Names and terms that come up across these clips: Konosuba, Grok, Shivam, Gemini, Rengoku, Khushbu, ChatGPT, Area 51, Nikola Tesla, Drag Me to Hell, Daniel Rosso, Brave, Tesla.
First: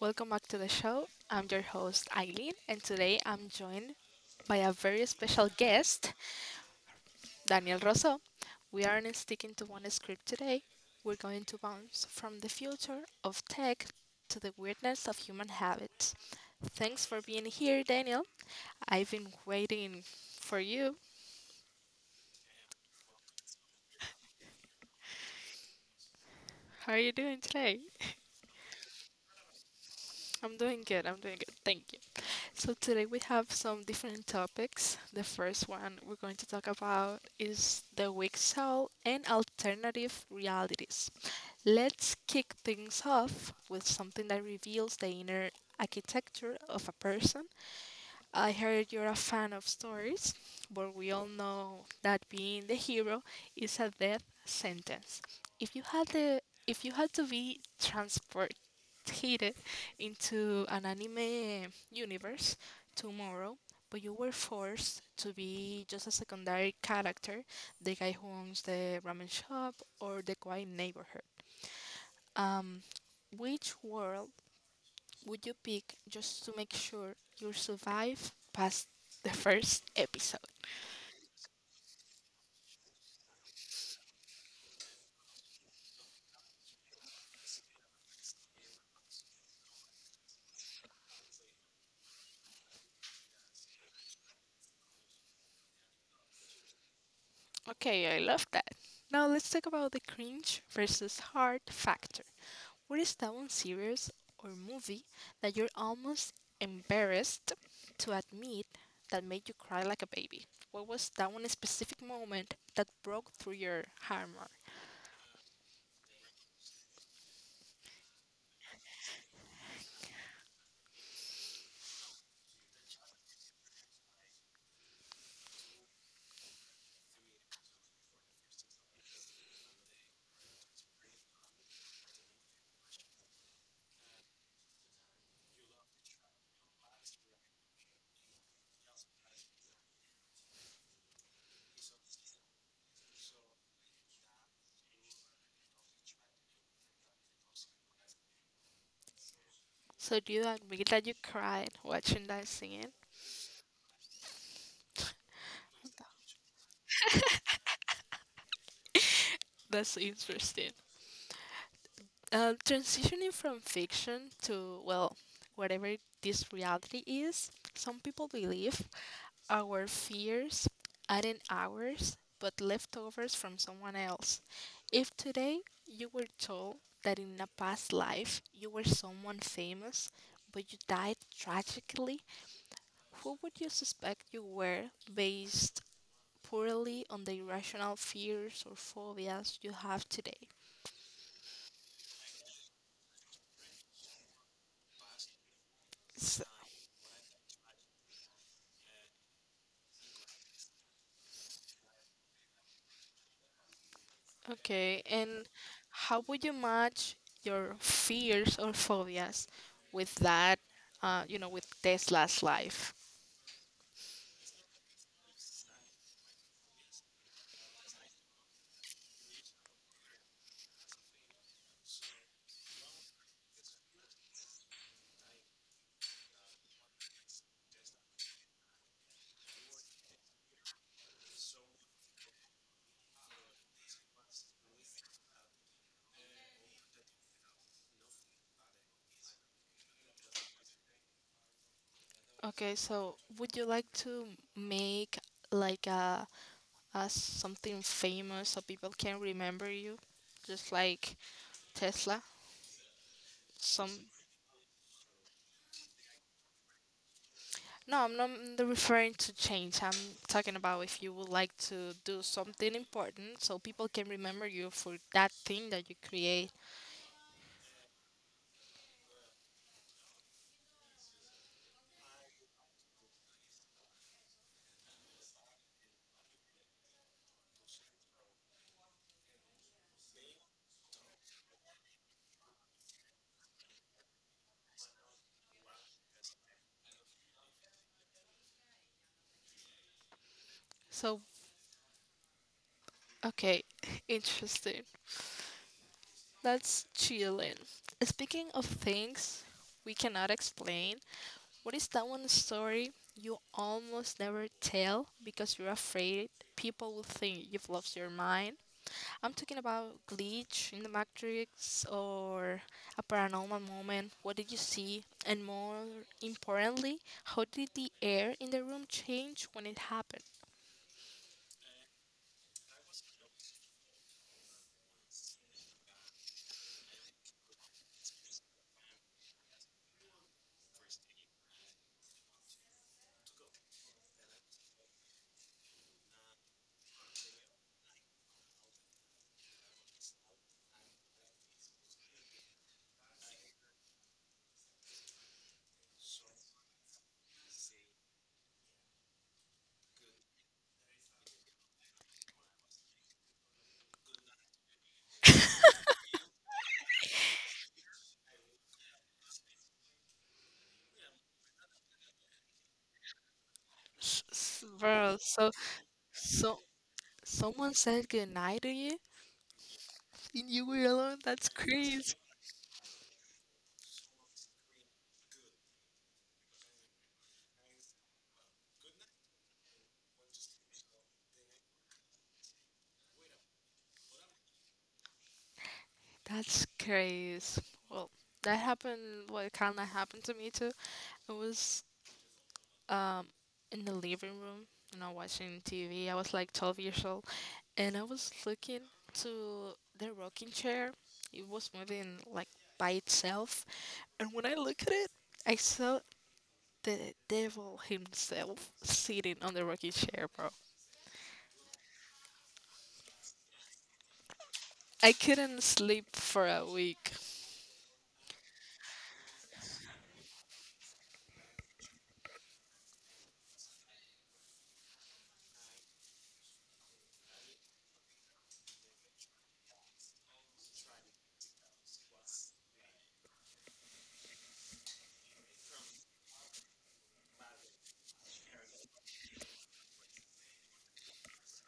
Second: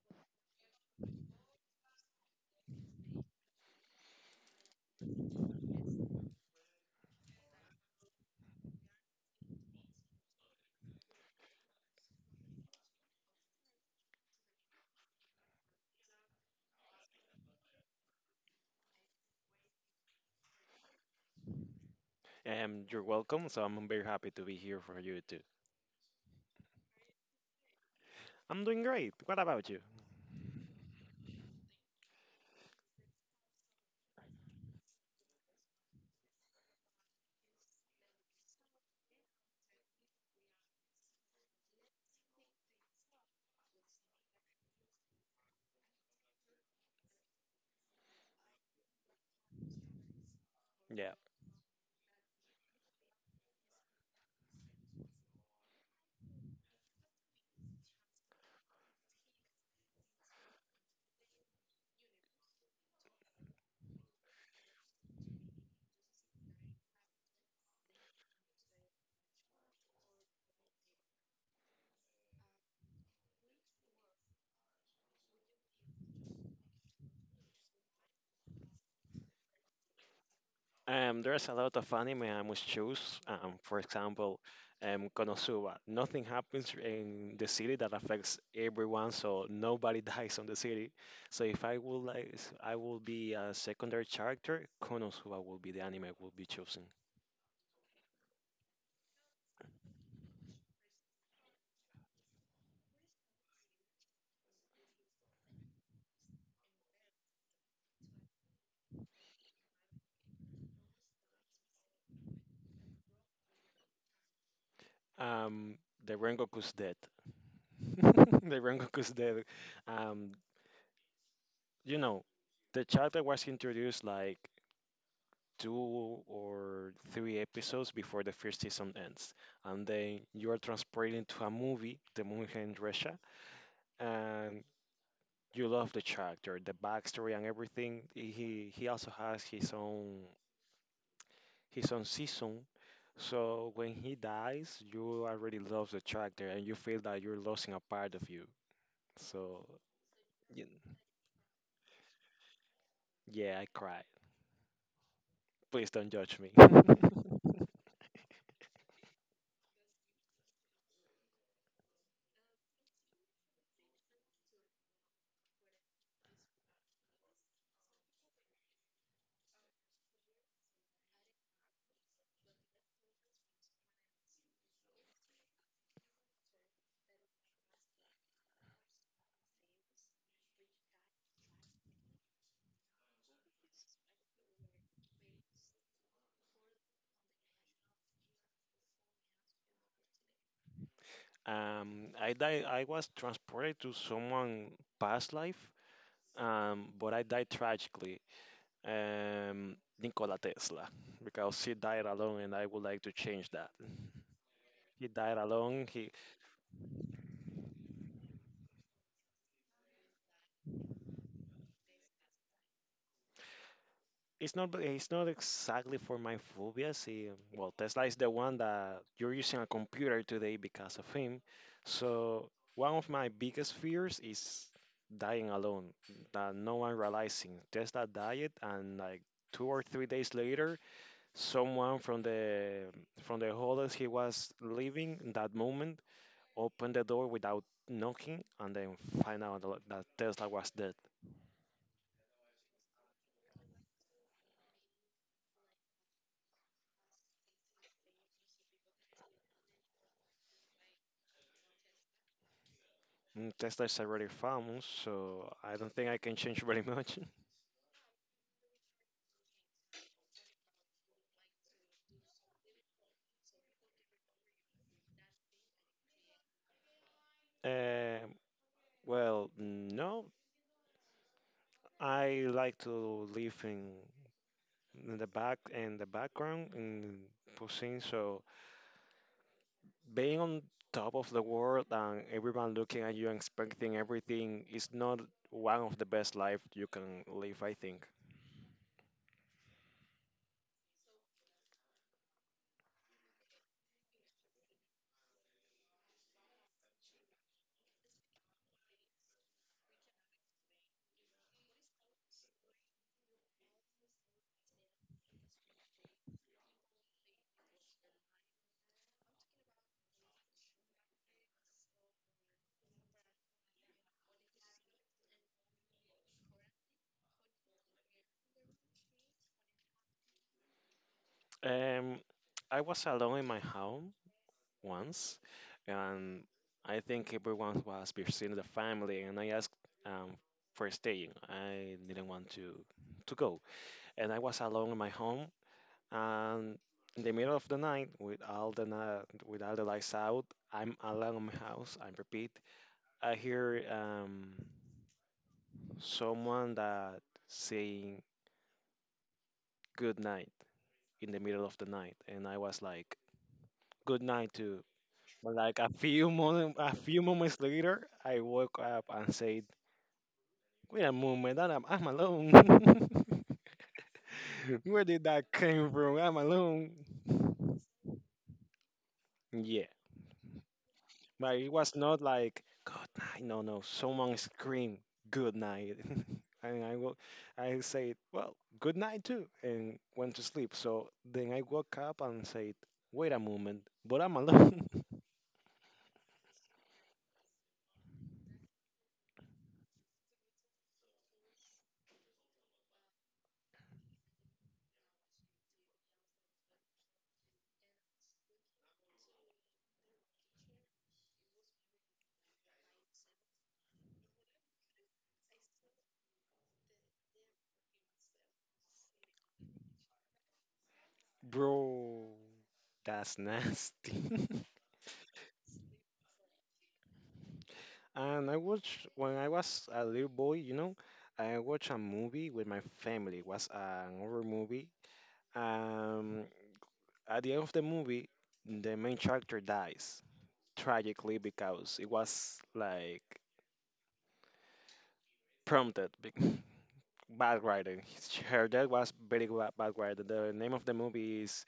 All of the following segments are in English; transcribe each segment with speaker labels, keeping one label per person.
Speaker 1: Welcome back to the show. I'm your host, Eileen, and today I'm joined by a very special guest, Daniel Rosso. We aren't sticking to one script today. We're going to bounce from the future of tech to the weirdness of human habits. Thanks for being here, Daniel. I've been waiting for you.
Speaker 2: You're welcome. So I'm very happy to be here for you too.
Speaker 1: How are you doing today?
Speaker 2: I'm doing great. What about you?
Speaker 1: I'm doing good. I'm doing good. Thank. So today we have some different topics. The first one we're going to talk about is the weak soul and alternative realities. Let's kick things off with something that reveals the inner architecture of a person. I heard you're a fan of stories, but we
Speaker 2: Yeah.
Speaker 1: all know that being the hero is a death sentence. If you had the if you had to be transported into an anime universe tomorrow, but you were forced to be just a secondary character, the guy who owns the ramen shop or the quiet neighborhood. Um, which world would you pick just to make sure you survive past the first episode?
Speaker 2: There's a lot of anime I must choose. For example, Konosuba. Nothing happens in the city that affects everyone, so nobody dies on the city. So if I would like, I will be a secondary character. Konosuba will be the anime I will be choosing.
Speaker 1: Okay, I love that. Now let's talk about the cringe versus hard factor. What is that one series or movie that you're almost embarrassed to admit that made you cry like a baby? What was that one specific moment that broke through your armor?
Speaker 2: Um, the Rengoku's dead. The Rengoku's dead. Um, you know, the chapter was introduced like two or three episodes before the first season ends. And then you are transported to a movie, the movie here in Russia, and you love the character, the backstory and everything. He also has his own season. So when he dies, you already love the character and you feel that you're losing a part of you. So
Speaker 1: So do you
Speaker 2: y-
Speaker 1: admit that you cried watching that scene?
Speaker 2: yeah, I cried. Please don't judge me.
Speaker 1: That's interesting. Transitioning from fiction to, well, whatever this reality is, some people believe our fears aren't ours but leftovers from someone else. If today you were told that in a past life you were someone famous but you died tragically, who would you suspect you were based purely on the irrational fears or phobias you have today?
Speaker 2: I was transported to someone past life. But I died tragically, um, Nikola Tesla, because he died alone, and I would like to change that.
Speaker 1: Okay,
Speaker 2: He died
Speaker 1: and
Speaker 2: alone. He
Speaker 1: how would you match your fears or phobias with that, you know, with Tesla's life?
Speaker 2: It's not exactly for my phobias. He, well, Tesla is the one that you're using a computer today because of him. So one of my biggest fears is dying alone, that no one realizing. Tesla died, and like 2 or 3 days later, someone from the hotels he was leaving in that moment opened the door without knocking and then find out that Tesla was dead.
Speaker 1: Okay, so would you like to make like a something famous so people can remember you, just like Tesla?
Speaker 2: Tesla is
Speaker 1: Some.
Speaker 2: already famous, so I don't think I can change very much.
Speaker 1: No, I'm not referring to change. I'm talking about if you would like to do something important so people can remember you for that thing that you create.
Speaker 2: Um well, no, I like to live in the background in Pusin, so being on top of the world and everyone looking at you and expecting everything is not one of the best life you can live, I think.
Speaker 1: So. Okay, interesting. That's chilling. Speaking of things we cannot explain, what is that one story you almost never tell because you're afraid people will think you've lost your mind? I'm talking about glitch in the matrix or a paranormal moment. What did you see? And more importantly, how did the air in the room change when it happened?
Speaker 2: Um, I was alone in my home once, and I think everyone was visiting the family, and I asked um, for staying. I didn't want to go, and I was alone in my home, and in the middle of the night, with all the lights out, I'm alone in my house. I repeat, I hear someone that saying good night in the middle of the night, and I was like, good night too, but like a few moments later, I woke up and said, wait a moment, I'm alone. Where
Speaker 1: Bro,
Speaker 2: did
Speaker 1: so,
Speaker 2: that came from? I'm
Speaker 1: so
Speaker 2: alone.
Speaker 1: someone said goodnight to you.
Speaker 2: Yeah.
Speaker 1: And you were alone? That's
Speaker 2: But it was
Speaker 1: crazy.
Speaker 2: not like good night. No, no. Someone screamed good night, and I will. I said, well, good night too, and went to sleep. So then I woke up and said, wait a moment, but I'm alone.
Speaker 1: That's crazy. Well, that happened, what, kind of happened to me too. It was, um in the living room, you know, watching TV. I was like 12 years old and I was looking to the rocking chair. It was moving like by itself. And when I look at it, I saw the devil himself sitting on the rocking chair, bro.
Speaker 2: Bro. That's nasty.
Speaker 1: I couldn't sleep for a week.
Speaker 2: And I watched when I was a little boy. I watched a movie with my family. It was an horror movie. Um, at the end of the movie, the main character dies tragically because it was like prompted bad writing. Her death was very bad writing. The name of the movie is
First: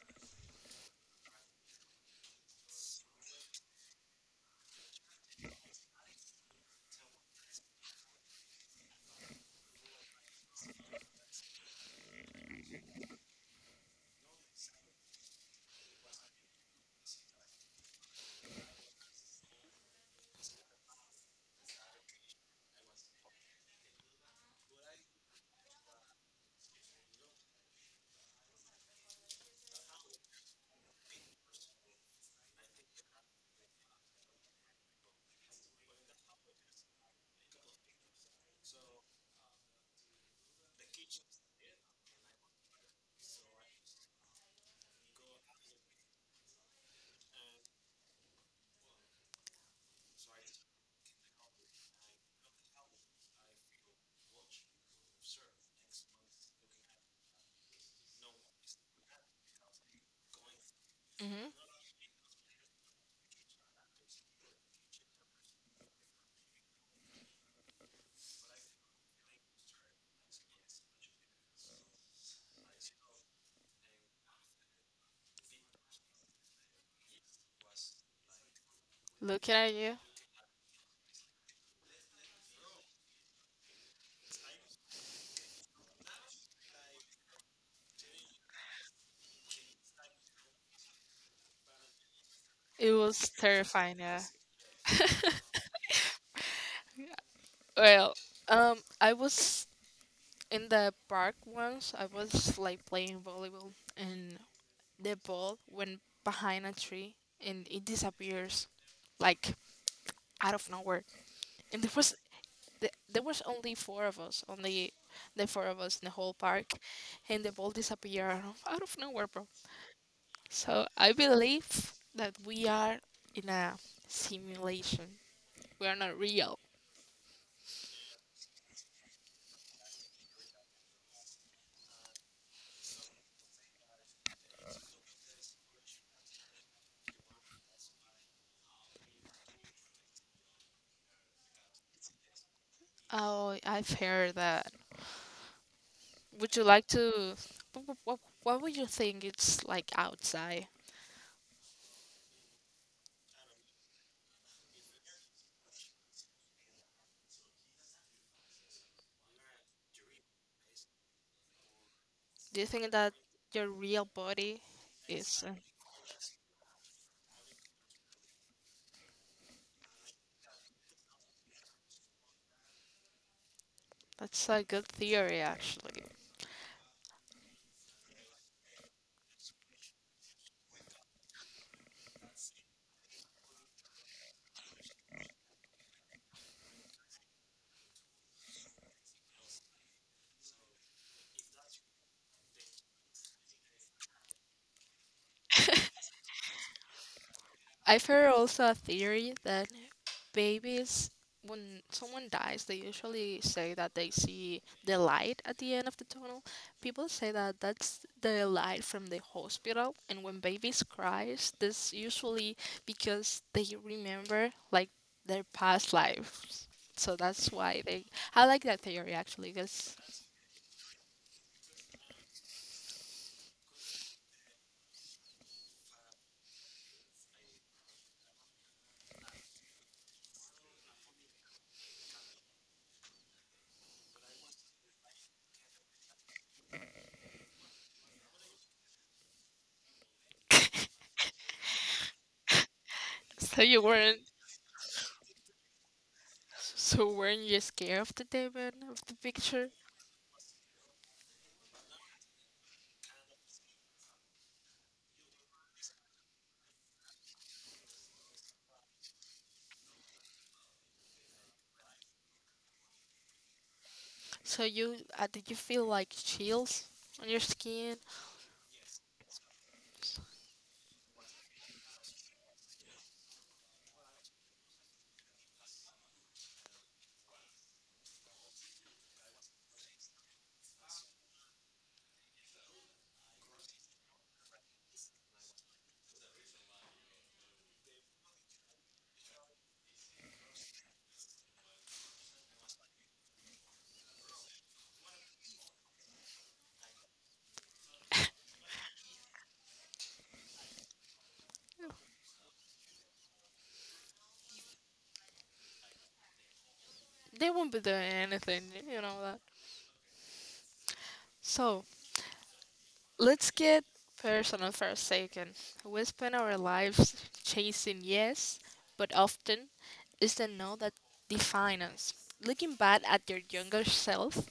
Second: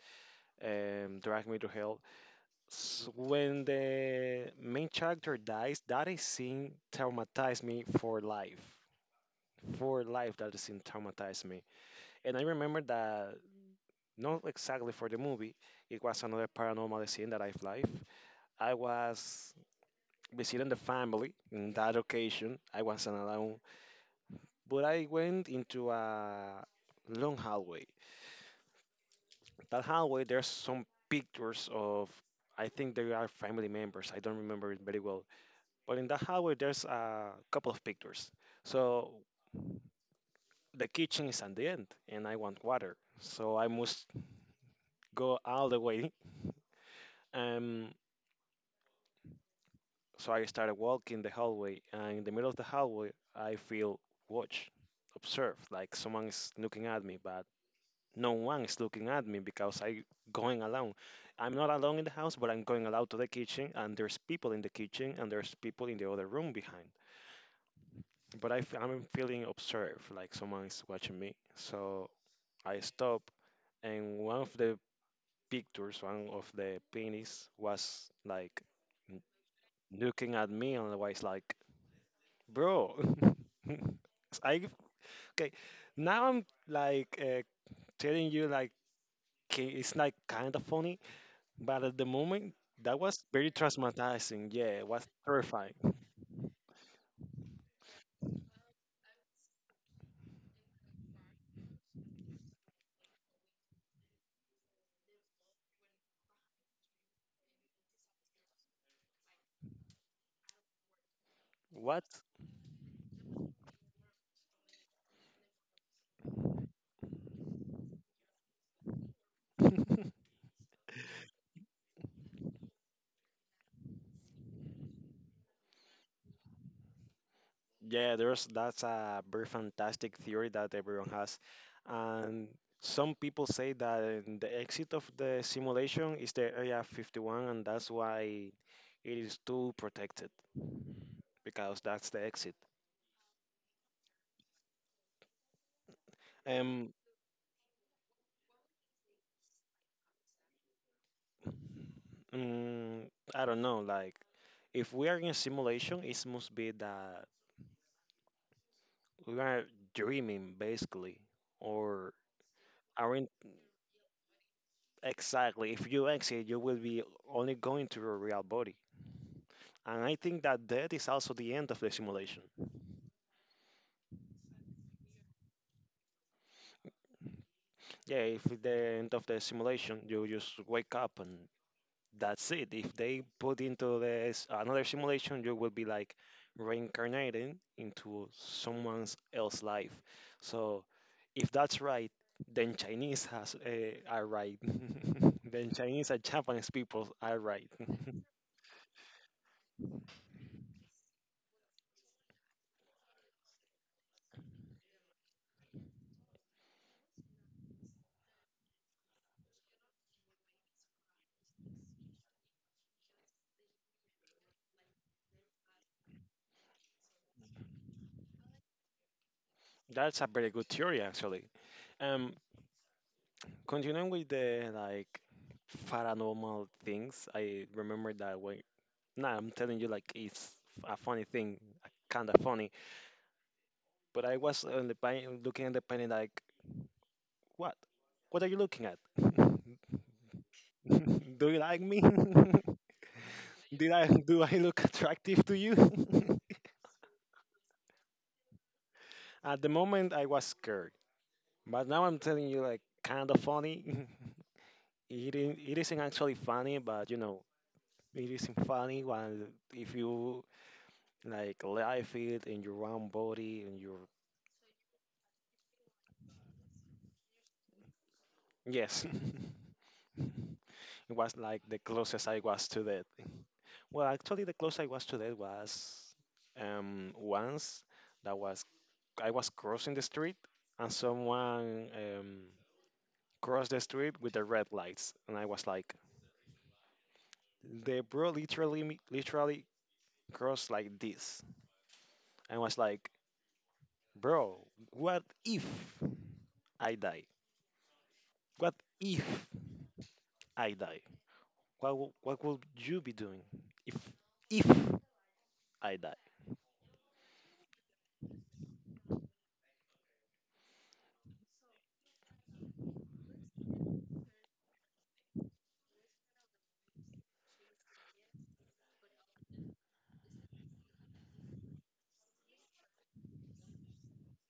Speaker 2: Drag Me to Hell. S When the main character dies, that is scene traumatized me for life. For life, that scene traumatized me. And I remember that not exactly for the movie. It was another paranormal scene that I've life. I was visiting the family in that occasion. I was alone. But I went into a long hallway. That hallway, there's some pictures of, I think they are family members. I don't remember it very well. But in that hallway, there's a couple of pictures. So the kitchen is at the end, and I want water. So I must go all the way. Um, so I started walking the hallway, and in the middle of the hallway, I feel watch, observe, like someone is looking at me, but no one is looking at me because I going alone. I'm not
Speaker 1: Hmm.
Speaker 2: alone in the house, but I'm going alone to the kitchen, and there's people in the kitchen, and there's people in the other room behind. But I am feeling observed, like someone is watching me. So I stop, and one of the pictures, one of the paintings, was like n-
Speaker 1: Looking at you.
Speaker 2: looking at me, and was like, "Bro." I Okay. Now I'm like telling you like it's like kind of funny. But at the moment,
Speaker 1: It
Speaker 2: that was
Speaker 1: was
Speaker 2: very
Speaker 1: terrifying, yeah.
Speaker 2: traumatizing. Yeah, it was terrifying.
Speaker 1: Well, I was in the park once. I was like playing volleyball, and the ball went behind a tree, and it disappears, like, out of nowhere. And there
Speaker 2: What?
Speaker 1: was there was only four of us, only the four of us in the whole park, and the ball disappeared out of nowhere, bro. So I believe that we are in a simulation. We are not real.
Speaker 2: Yeah, there's that's a very fantastic theory that everyone has, and some people say that the exit of the simulation is the Area 51, and that's why it is too protected because that's the exit.
Speaker 1: Oh, I've heard that. Would you like
Speaker 2: Um,
Speaker 1: to? What would you think it's like outside?
Speaker 2: mm, I don't know. Like, if we are in a simulation, it must be that we are dreaming basically, or
Speaker 1: Do you think that
Speaker 2: our
Speaker 1: your real body is?
Speaker 2: Exactly. If you exit, you will be only going to your real body. And I think that that is also the end of the simulation.
Speaker 1: That's a good theory, actually.
Speaker 2: Yeah, if at the end of the simulation, you just wake up and that's it. If they put into this another simulation, you will be like reincarnating into someone else's life. So if that's right, then Chinese has are right. Then Chinese and Japanese people are right.
Speaker 1: I've heard also a theory that babies, when someone dies, they usually say that they see the light at the end of the tunnel. People say that that's the light from the hospital, and when babies cries this usually because they remember like their past lives. So that's why they, I like that theory actually because
Speaker 2: That's a very good theory, actually. Um, Continuing with the like paranormal things, I remember that when now I'm telling you like it's a funny thing, kind of funny. But I was on the pain, looking at the painting like, what? What are you looking at? Do you like me?
Speaker 1: so you
Speaker 2: Did I
Speaker 1: weren't,
Speaker 2: do I look attractive to you?
Speaker 1: so weren't you scared of the demon of the
Speaker 2: At the
Speaker 1: picture?
Speaker 2: moment, I was scared, but now I'm telling you like kind of funny. It isn't actually funny, but you know it isn't funny when if you like live it in your own body and your
Speaker 1: So you, did you feel like chills on your skin?
Speaker 2: yes. It was like the closest I was to that. Well, actually, the closest I was to that was once. That was I was crossing the street, and someone crossed the street with the red lights, and I was like, the bro literally literally crossed like this. I was like, bro, what if I die? What if I die? What would you be doing if if I die?
Speaker 1: They won't be doing anything, you know that. So let's get personal for a second. We spend our lives chasing yes, but often it's the no that defines us. Looking back at your younger self,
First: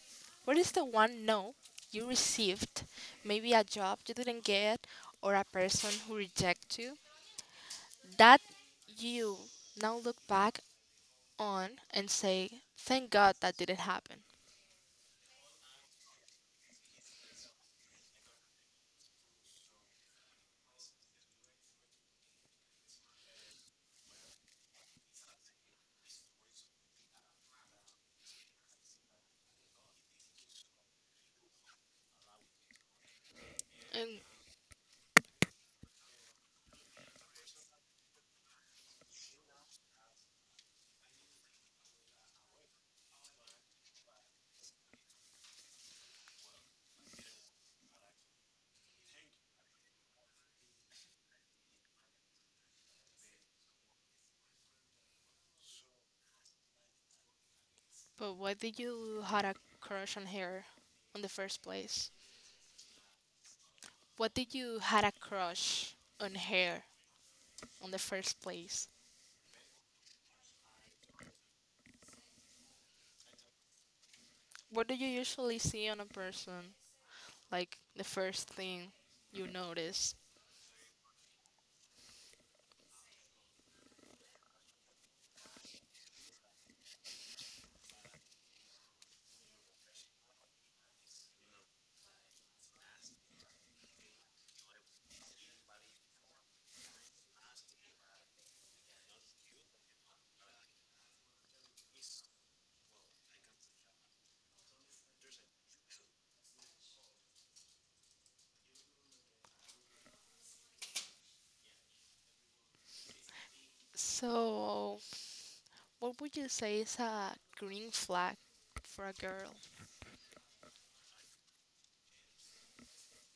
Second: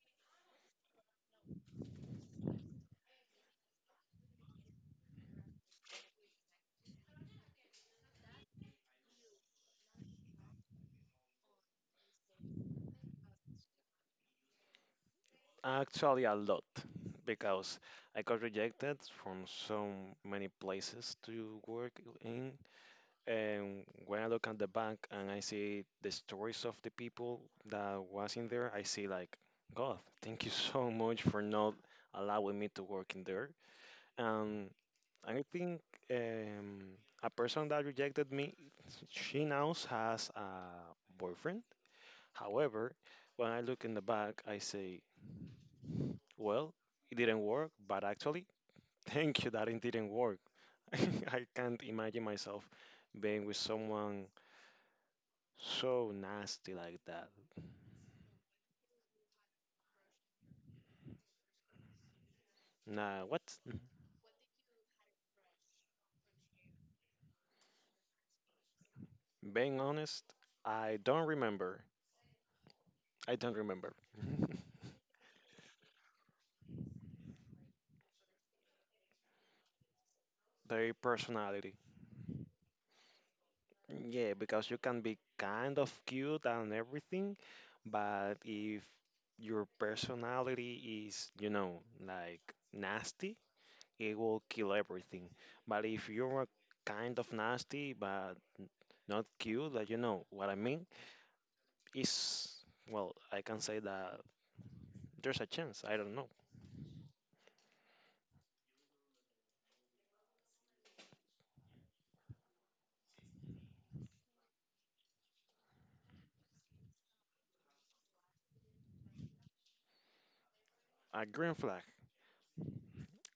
Speaker 1: what is the one no you received? Maybe a job you didn't get or a person who rejected you? That you now look back on and say, thank God that didn't happen.
Speaker 2: Actually, a lot because I got rejected from so many places to work in. And when I look at the bank and I see the stories of the people that was in there, I see like, God, thank you so much for not allowing me to work in there.
Speaker 1: And.
Speaker 2: And I think um, a person that rejected me, she now has a boyfriend. However, when I look in the back, I say, well, it didn't work, but actually, thank you that it didn't work. I can't imagine myself being with someone so nasty like that.
Speaker 1: But why did you had a crush on her on the first place?
Speaker 2: Nah, what?
Speaker 1: What did you had a crush on her on the first place?
Speaker 2: Being honest, I don't remember. I don't remember.
Speaker 1: What do you usually see on a person? Like the first thing you notice.
Speaker 2: Their personality. Yeah, because you can be kind of cute and everything, but if your personality is, like nasty, it will kill everything. But if you're kind of nasty but not cute, like you know what I mean, is well, I can say that there's a chance. I don't know.
Speaker 1: So, what would you say is a green flag for a girl?
Speaker 2: A green flag.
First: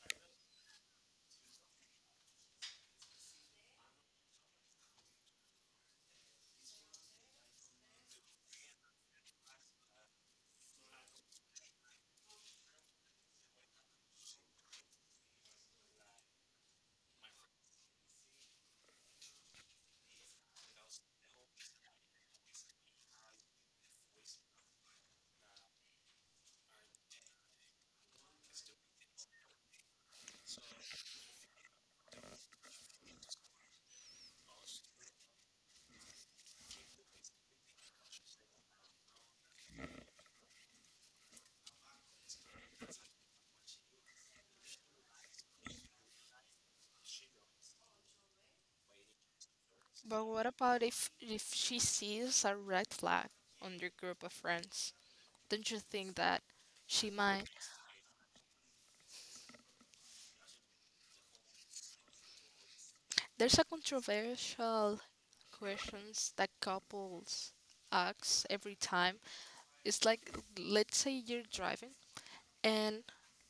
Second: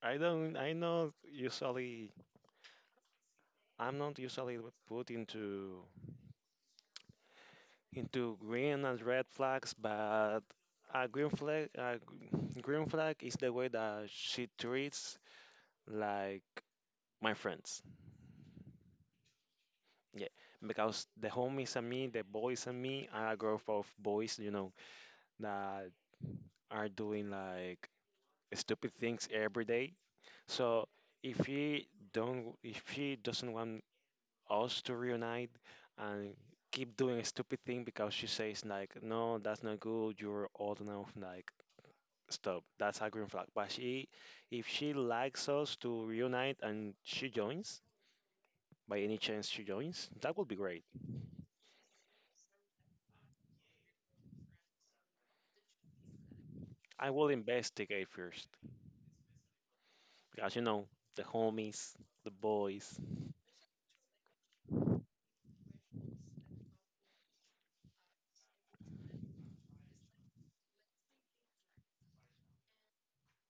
Speaker 2: I don't. I know usually. I'm not usually put into green and red flags, but a green flag, green flag is the way that she treats like my friends. Yeah, because the homies and me, the boys and me, are a group of boys, that are doing like stupid things every day. So if she if she doesn't want us to reunite and keep doing a stupid thing because she says like, no, that's not good. You're old enough. Like, stop. That's a green flag. If she likes us to reunite and she joins, by any chance she joins,
Speaker 1: But
Speaker 2: that
Speaker 1: what
Speaker 2: would be
Speaker 1: about
Speaker 2: great.
Speaker 1: if she sees a red flag on your group of friends? Don't you think that
Speaker 2: I
Speaker 1: she
Speaker 2: will
Speaker 1: might.
Speaker 2: investigate first. Because the homies, the boys,
Speaker 1: There's a controversial questions that couples ask every time. It's like, let's say you're driving and,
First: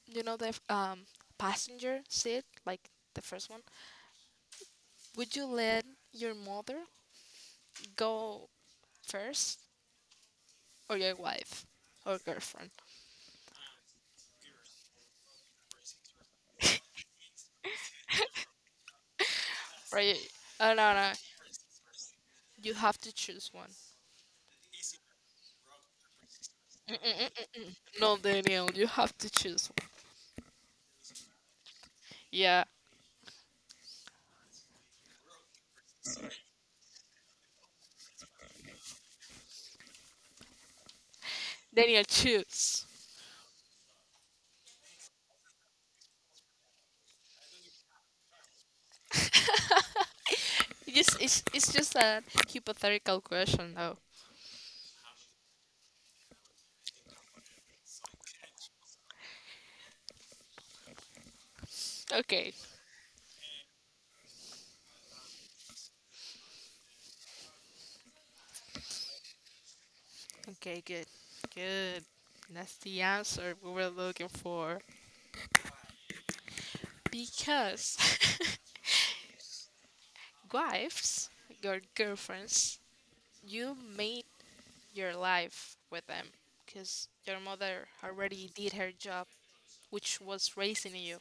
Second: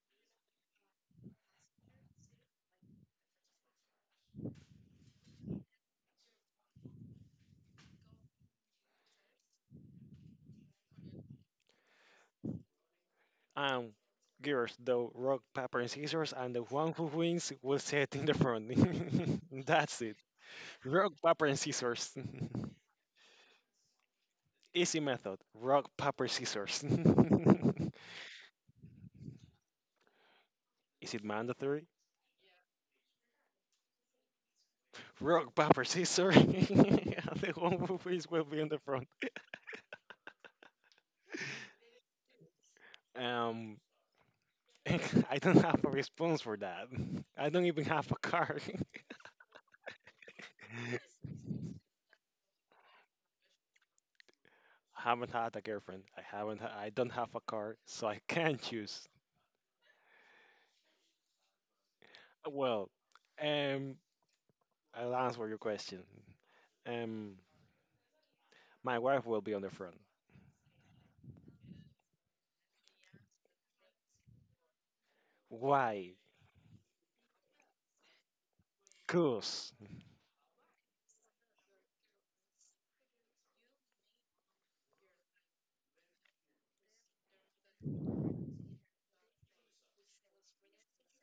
Speaker 1: you know, the passenger seat, like the first one. Would you let your mother go first or your wife or girlfriend?
Speaker 2: and girls, the rock, paper, and scissors, and the one who wins will sit in the front. That's it.
Speaker 1: Right? Oh, no, no.
Speaker 2: Rock, paper, and scissors.
Speaker 1: You have to choose one.
Speaker 2: Easy method. Rock, paper, scissors.
Speaker 1: No, Daniel, you have to choose one.
Speaker 2: Is it mandatory?
Speaker 1: Yeah.
Speaker 2: Rock, paper, scissors. The one who wins will be in the front.
Speaker 1: Daniel, choose.
Speaker 2: Um, I don't have a response for that. I don't even have a card.
Speaker 1: It just it's just a hypothetical question though.
Speaker 2: I haven't had a girlfriend. I don't have a car, so I can't choose.
Speaker 1: Okay.
Speaker 2: Well, um, I'll answer your question. Um, my wife will be on the front.
Speaker 1: Okay, good. Good. That's the answer we were looking for.
Speaker 2: Why?
Speaker 1: Because
Speaker 2: Cause
Speaker 1: wives, your girlfriends, you made your life with them. Because your mother already did her job, which was raising you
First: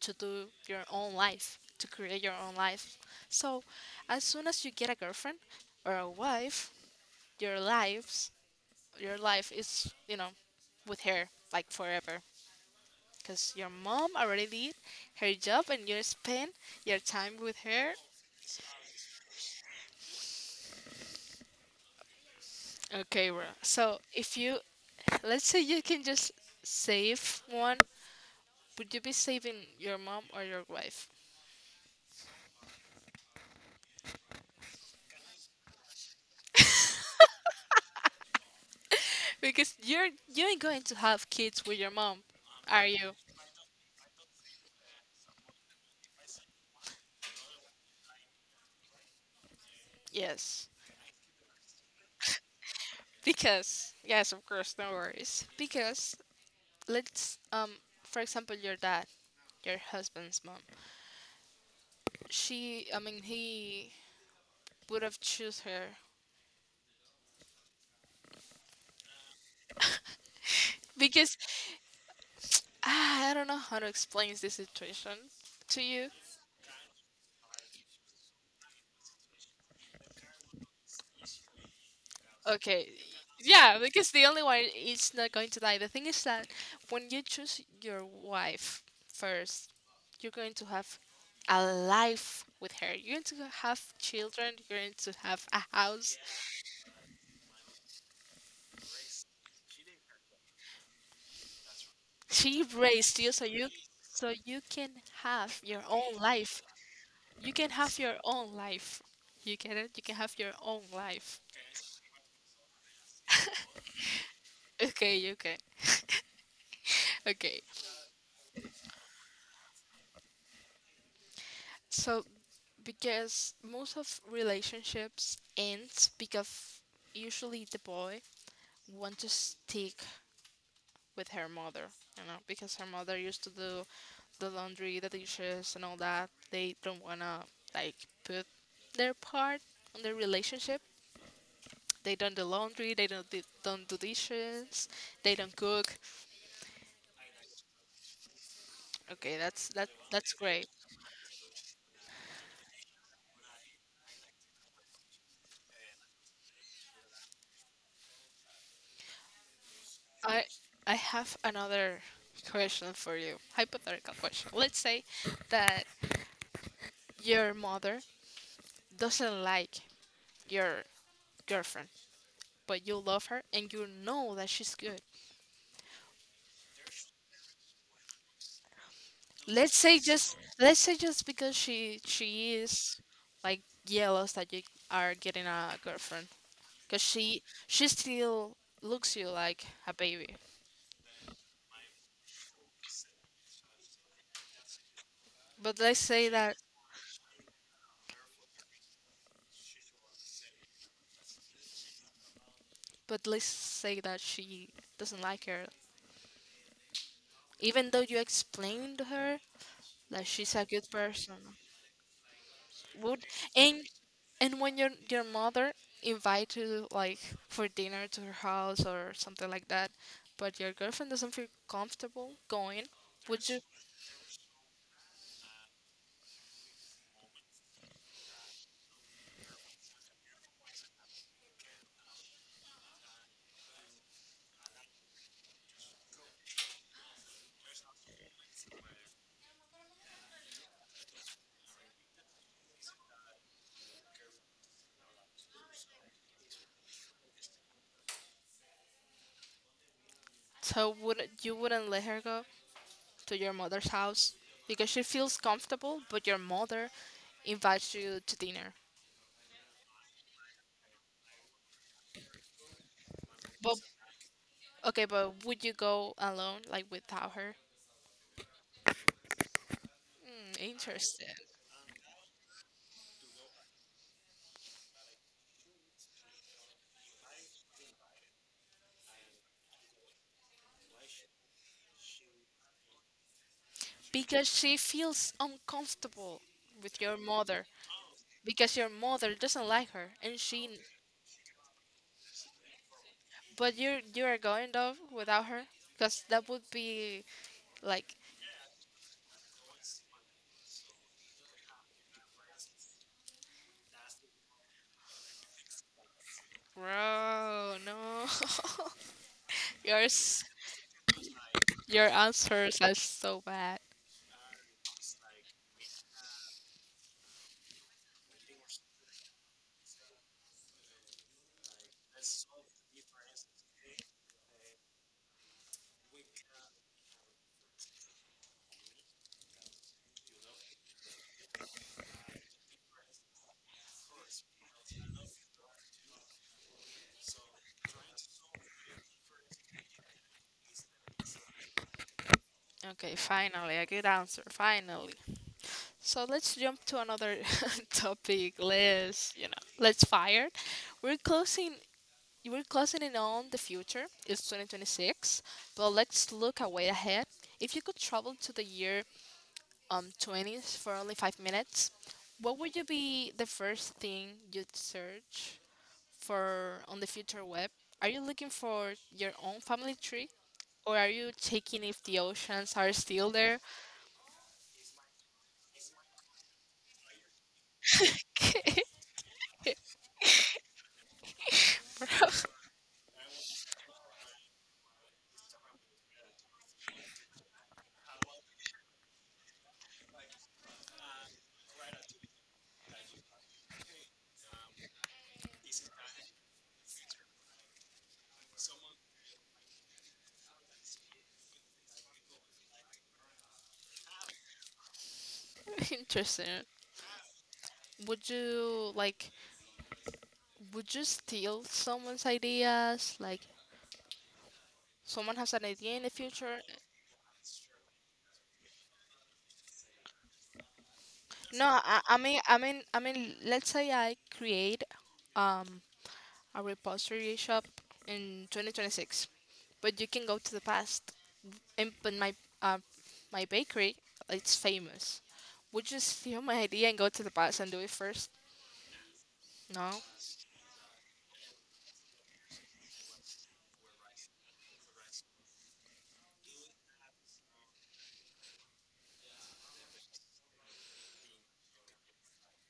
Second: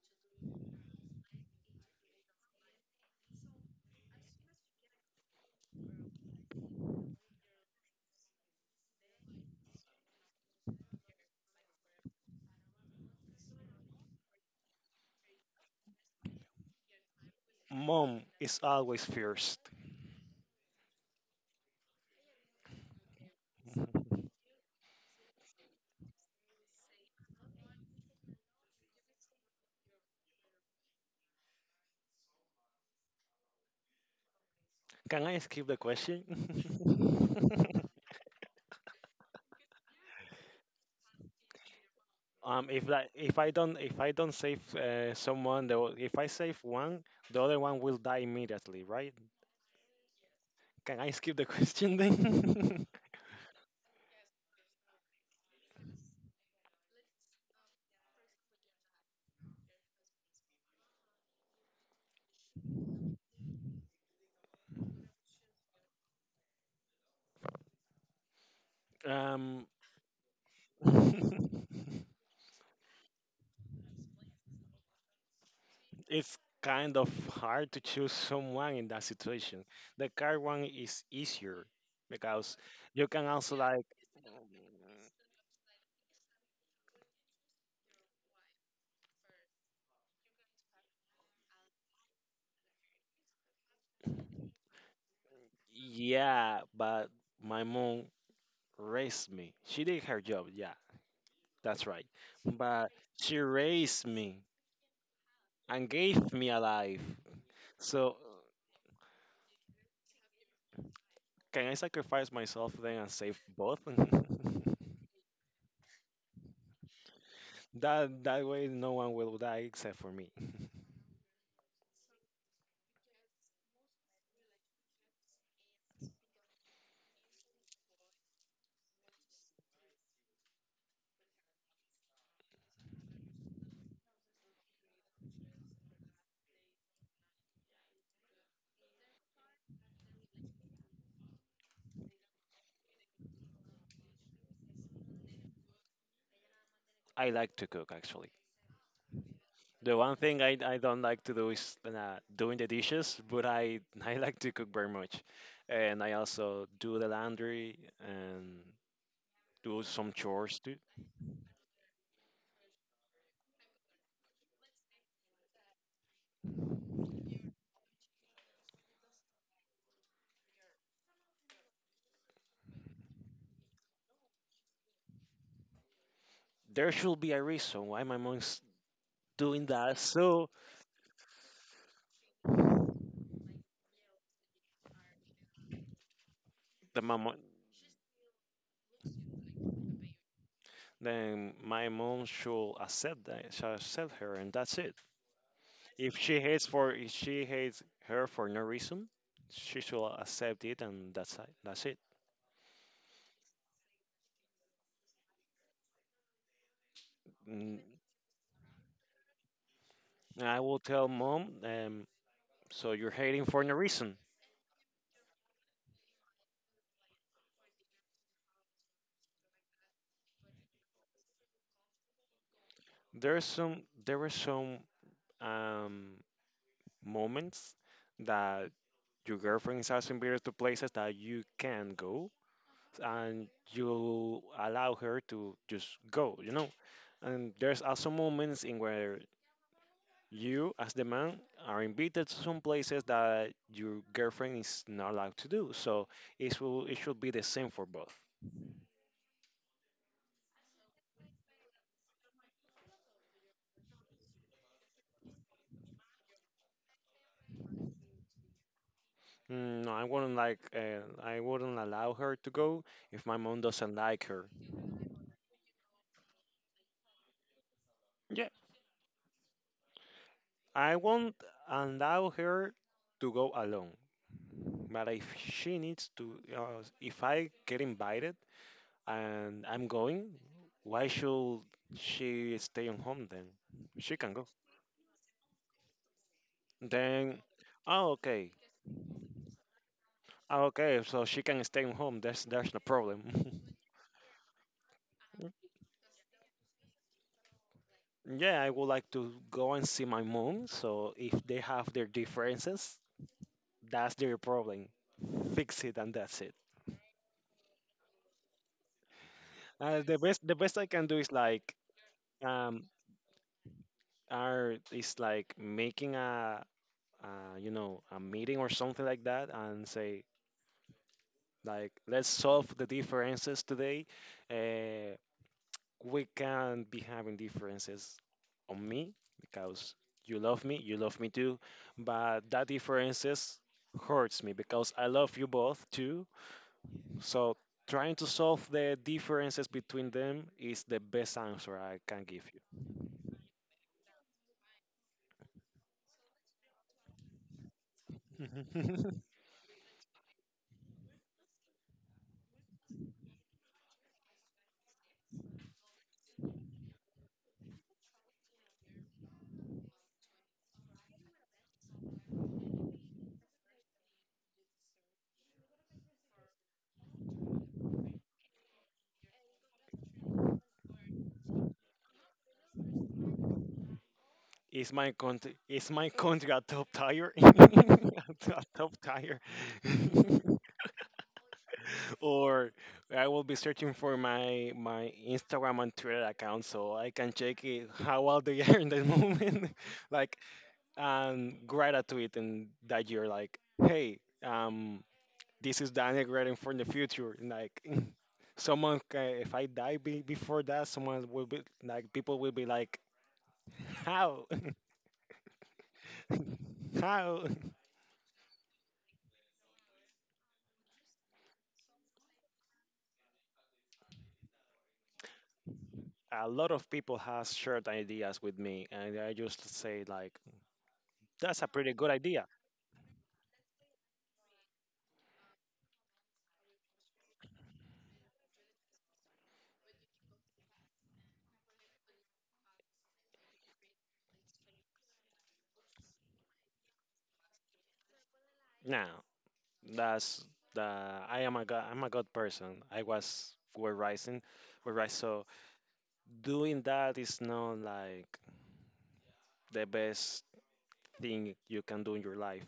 Speaker 1: to do your own life, to create your own life. So, as soon as you get a girlfriend or a wife, your lives, your life is, you know, with her like forever. Because your mom already did her job and you spend your time with her.
Speaker 2: mom is always first.
Speaker 1: Okay, bro. So if you Let's say you can just save one, would you be saving your mom or your wife?
Speaker 2: Can I skip the question?
Speaker 1: Because you're, you ain't going to have kids with your mom, are you?
Speaker 2: If I don't save someone, if I save one, the other one will die immediately, right?
Speaker 1: Yes.
Speaker 2: Can I skip the question then?
Speaker 1: Because yes, of course, no worries. Because, let's for example, your dad, your husband's mom. She, I mean he would have choose her
Speaker 2: um,
Speaker 1: because. Ah, I don't know how to explain this situation to you.
Speaker 2: it's kind of hard to choose someone in that situation. The car one is easier because
Speaker 1: Okay.
Speaker 2: you can also
Speaker 1: Yeah,
Speaker 2: like,
Speaker 1: because the only one is not going to die. The thing is that when you choose your wife first, you're going to have a life with her. You're going to have children. You're going to have a house.
Speaker 2: yeah, but my mom raised me. She did her job, yeah, that's right.
Speaker 1: She
Speaker 2: But
Speaker 1: raised you,
Speaker 2: she
Speaker 1: so you,
Speaker 2: raised
Speaker 1: so
Speaker 2: me
Speaker 1: you can have your
Speaker 2: and
Speaker 1: own
Speaker 2: gave me a
Speaker 1: life.
Speaker 2: life.
Speaker 1: You can have
Speaker 2: So
Speaker 1: your own life. You get it? You can have your own life.
Speaker 2: can I sacrifice myself then and save both?
Speaker 1: Okay, okay, okay.
Speaker 2: That way no one will die except for me.
Speaker 1: So because most of relationships ends because usually the boy want to stick with her mother, you know, because her mother used to do the laundry, the dishes, and all that. They don't wanna, like, put their part on their relationship. They don't do laundry, they don't don't do dishes, they don't cook.
Speaker 2: I like to cook actually.
Speaker 1: Okay, that's
Speaker 2: The one
Speaker 1: that's
Speaker 2: thing I,
Speaker 1: great.
Speaker 2: I don't like to do is doing the dishes, but I I like to cook very much, and I also do the laundry and do some
Speaker 1: i
Speaker 2: chores too.
Speaker 1: i have another question for you, hypothetical question. Let's say that your mother doesn't like your girlfriend, but you love her and you know that she's good.
Speaker 2: There should be a reason why my mom's doing
Speaker 1: Let's
Speaker 2: that,
Speaker 1: say, just
Speaker 2: so
Speaker 1: let's say, just because she is like jealous that you are getting a girlfriend because
Speaker 2: the my mom
Speaker 1: she still looks you like a baby.
Speaker 2: then my mom should accept that, should accept her, and that's it.
Speaker 1: But let's
Speaker 2: If
Speaker 1: say
Speaker 2: she
Speaker 1: that,
Speaker 2: hates for if she hates her for no reason, she should accept it, and that's it. That's it.
Speaker 1: but let's say that she doesn't like her
Speaker 2: Mm,
Speaker 1: even though you explained to her that she's
Speaker 2: I
Speaker 1: a
Speaker 2: will
Speaker 1: good
Speaker 2: tell
Speaker 1: person.
Speaker 2: mom. So you're
Speaker 1: Would,
Speaker 2: hating for no
Speaker 1: and
Speaker 2: reason.
Speaker 1: and when your mother invites you like for dinner to her house or something like that, but your girlfriend doesn't feel comfortable going,
Speaker 2: There are
Speaker 1: would you?
Speaker 2: some there were some um, moments that your girlfriend is asking Peter to places that you can go, and you allow her to just go. And there's also moments in where you as the man are invited to some places that your girlfriend is not allowed to do. So it should be the same for both.
Speaker 1: So would you wouldn't let her go to your mother's house because she feels comfortable, but your mother invites you to dinner.
Speaker 2: No, I wouldn't like. I wouldn't allow her to go if my mom
Speaker 1: But,
Speaker 2: doesn't like her.
Speaker 1: okay, but would you go alone, like without her?
Speaker 2: Yeah,
Speaker 1: Hmm,
Speaker 2: I
Speaker 1: interesting.
Speaker 2: won't allow her to go alone. But if she needs to, if I get invited and I'm going, why should she stay on home then? She can go.
Speaker 1: Because she feels uncomfortable with your
Speaker 2: Then,
Speaker 1: mother.
Speaker 2: oh, okay.
Speaker 1: Because your mother doesn't like her and
Speaker 2: Ah,
Speaker 1: she,
Speaker 2: okay. So she can stay on home. There's no problem.
Speaker 1: but you're, you are going though without her because that would be like.
Speaker 2: Yeah, I would like to go and see my mom. So if they have their differences, that's their problem. Fix it and that's it.
Speaker 1: Bro, no,
Speaker 2: The
Speaker 1: yours,
Speaker 2: best the best I can do is like
Speaker 1: your answers
Speaker 2: um
Speaker 1: are so bad.
Speaker 2: are is like making a you know a meeting or something like that and say like, let's solve the differences today. Uh, we can not be having differences on me because you love me too, but that differences hurts me because I love you both too. So trying to solve the differences between them is the best answer I can give you.
Speaker 1: Okay, finally a good answer, finally. So let's jump to another topic. Let's, you know, let's fire. We're closing, we're closing in on the future. It's 2026, but let's look a way ahead. If you could travel to the year, 20s for only 5 minutes, what would you be the first thing you'd search for on the future web? Are you looking for your own family tree? Or are you checking if the oceans are still there?
Speaker 2: Is my country a top tire? A
Speaker 1: Okay.
Speaker 2: top tire.
Speaker 1: Bro.
Speaker 2: Or I will be searching for my Instagram and Twitter account so I can check it how well they are in the moment. Like, and write a tweet in that year like, hey, um, this is Daniel writing for the future. And, like, someone, if I die before that, someone will be like, people will be like, how?
Speaker 1: Interesting.
Speaker 2: How?
Speaker 1: Would you like would you steal someone's ideas? Like someone has an idea in the
Speaker 2: A
Speaker 1: future?
Speaker 2: lot of people has shared ideas with me, and I just say like, that's
Speaker 1: No,
Speaker 2: a pretty good
Speaker 1: I mean,
Speaker 2: idea.
Speaker 1: I mean, let's say I create um a repository shop in 2026, but you can go to the past. And but my, uh, my bakery, it's famous. Would you steal my idea and go to the past and do it first?
Speaker 2: No,
Speaker 1: No.
Speaker 2: That's the I am a god. I'm a god person. I was were rising, were rise. So doing that is not like the best thing you can do in your life.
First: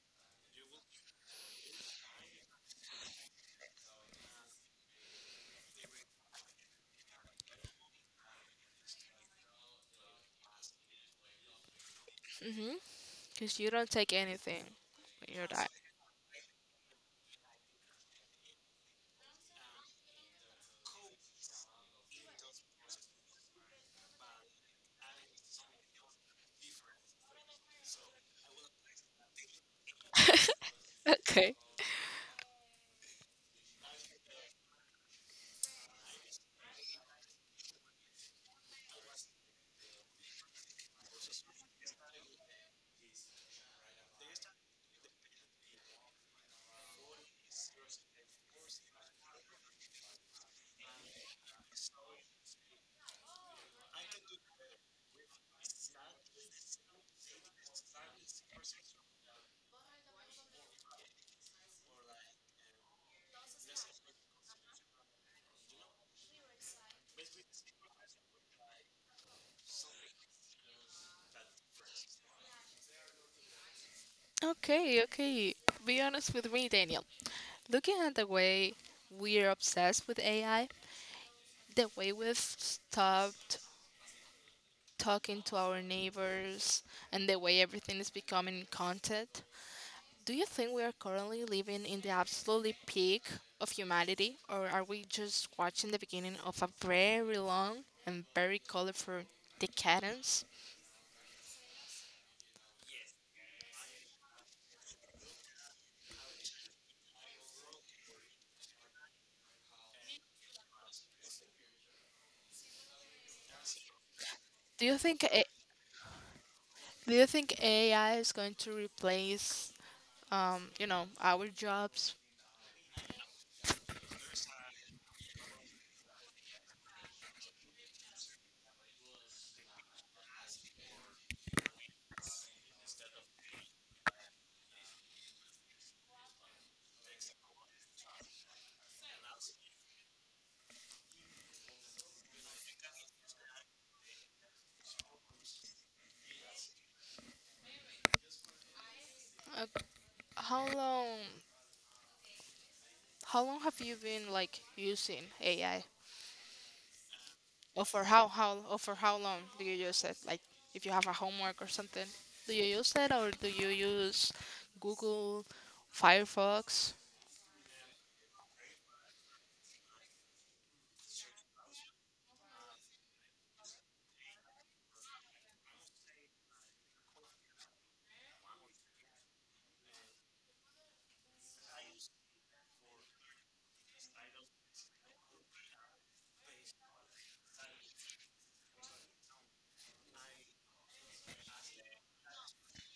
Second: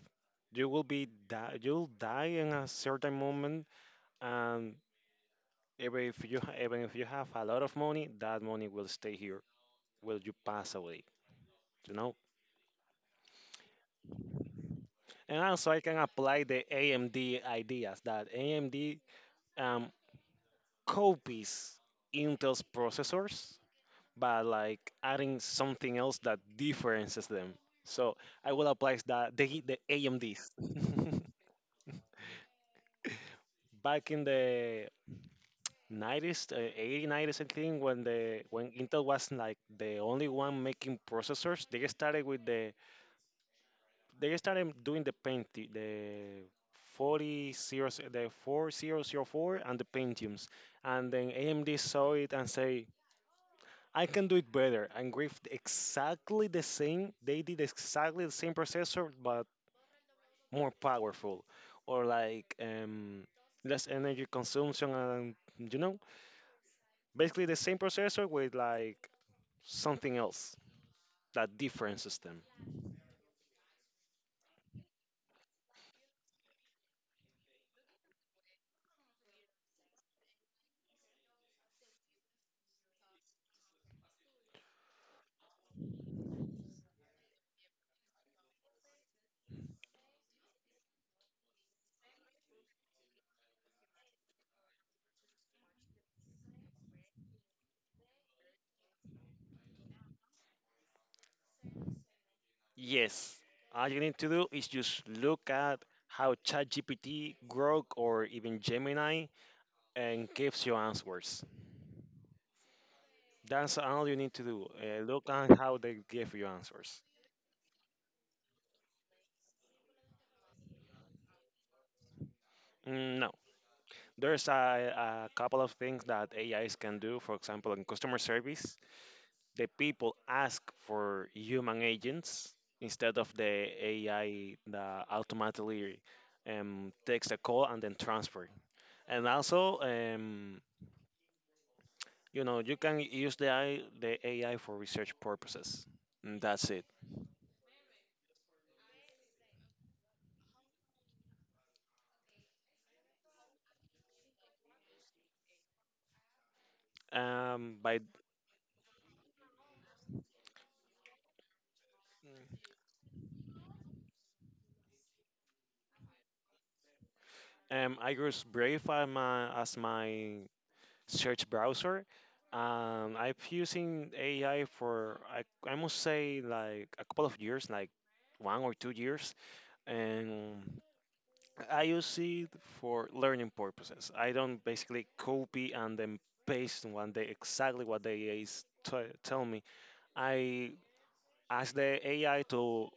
Speaker 2: You will be die. You'll die in a certain moment, and even if you have a lot of money, that money will stay here. Will you pass away? You know.
Speaker 1: Mhm. Cause you don't take anything when
Speaker 2: And
Speaker 1: you die.
Speaker 2: also, I can apply the AMD ideas that AMD um. copies Intel's processors but like adding something else that differences them. So I will apply that the AMDs.
Speaker 1: Okay.
Speaker 2: Back in the 90s, 80, 90s, I think, when Intel was like the only one making processors, they started doing the 40 zero, the 4004 and the Pentiums, and then AMD saw it and say I can do it better. And with exactly the same, they did exactly the same processor, but more powerful, or like less energy consumption, and basically the same processor with like something else, that different system.
Speaker 1: Okay. Okay. Be honest with me, Daniel. Looking at the way we're obsessed with AI, the way we've stopped talking to our neighbors, and the way everything is becoming content, do you think we are currently living in the absolutely peak of humanity, or are we just watching the beginning of a very long and very colorful decadence?
Speaker 2: Yes, all you need to do is just look at how ChatGPT, Grok, or even Gemini and gives you answers. That's all you need to do.
Speaker 1: Do you think
Speaker 2: Look
Speaker 1: a-
Speaker 2: at how they give you answers.
Speaker 1: Do you think AI is going to replace, you know, our jobs?
Speaker 2: No, there's a couple of things that AIs can do. For example, in customer service, the people ask for human agents instead of the AI that automatically takes a call and then transfer. And also, you can use the AI for research purposes. And that's it.
Speaker 1: Uh, how long How long have you been like using AI? Or
Speaker 2: By
Speaker 1: for how long do you use it? Like if you have a homework or something, do you use it or do you use Google, Firefox?
Speaker 2: I use Brave as my search browser. I've using AI for I must say like a couple of years, like 1 or 2 years, and I use it for learning purposes. I don't basically copy and then paste one day exactly what the AI is tell me. I ask the AI to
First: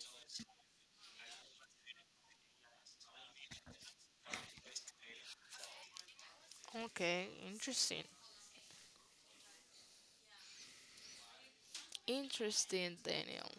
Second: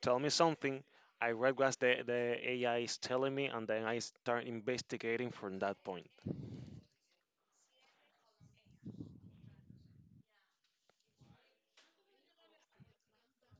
Speaker 2: tell me something. I read what the AI is telling me, and then I start investigating from that point.
Speaker 1: Okay, interesting, interesting, Daniel.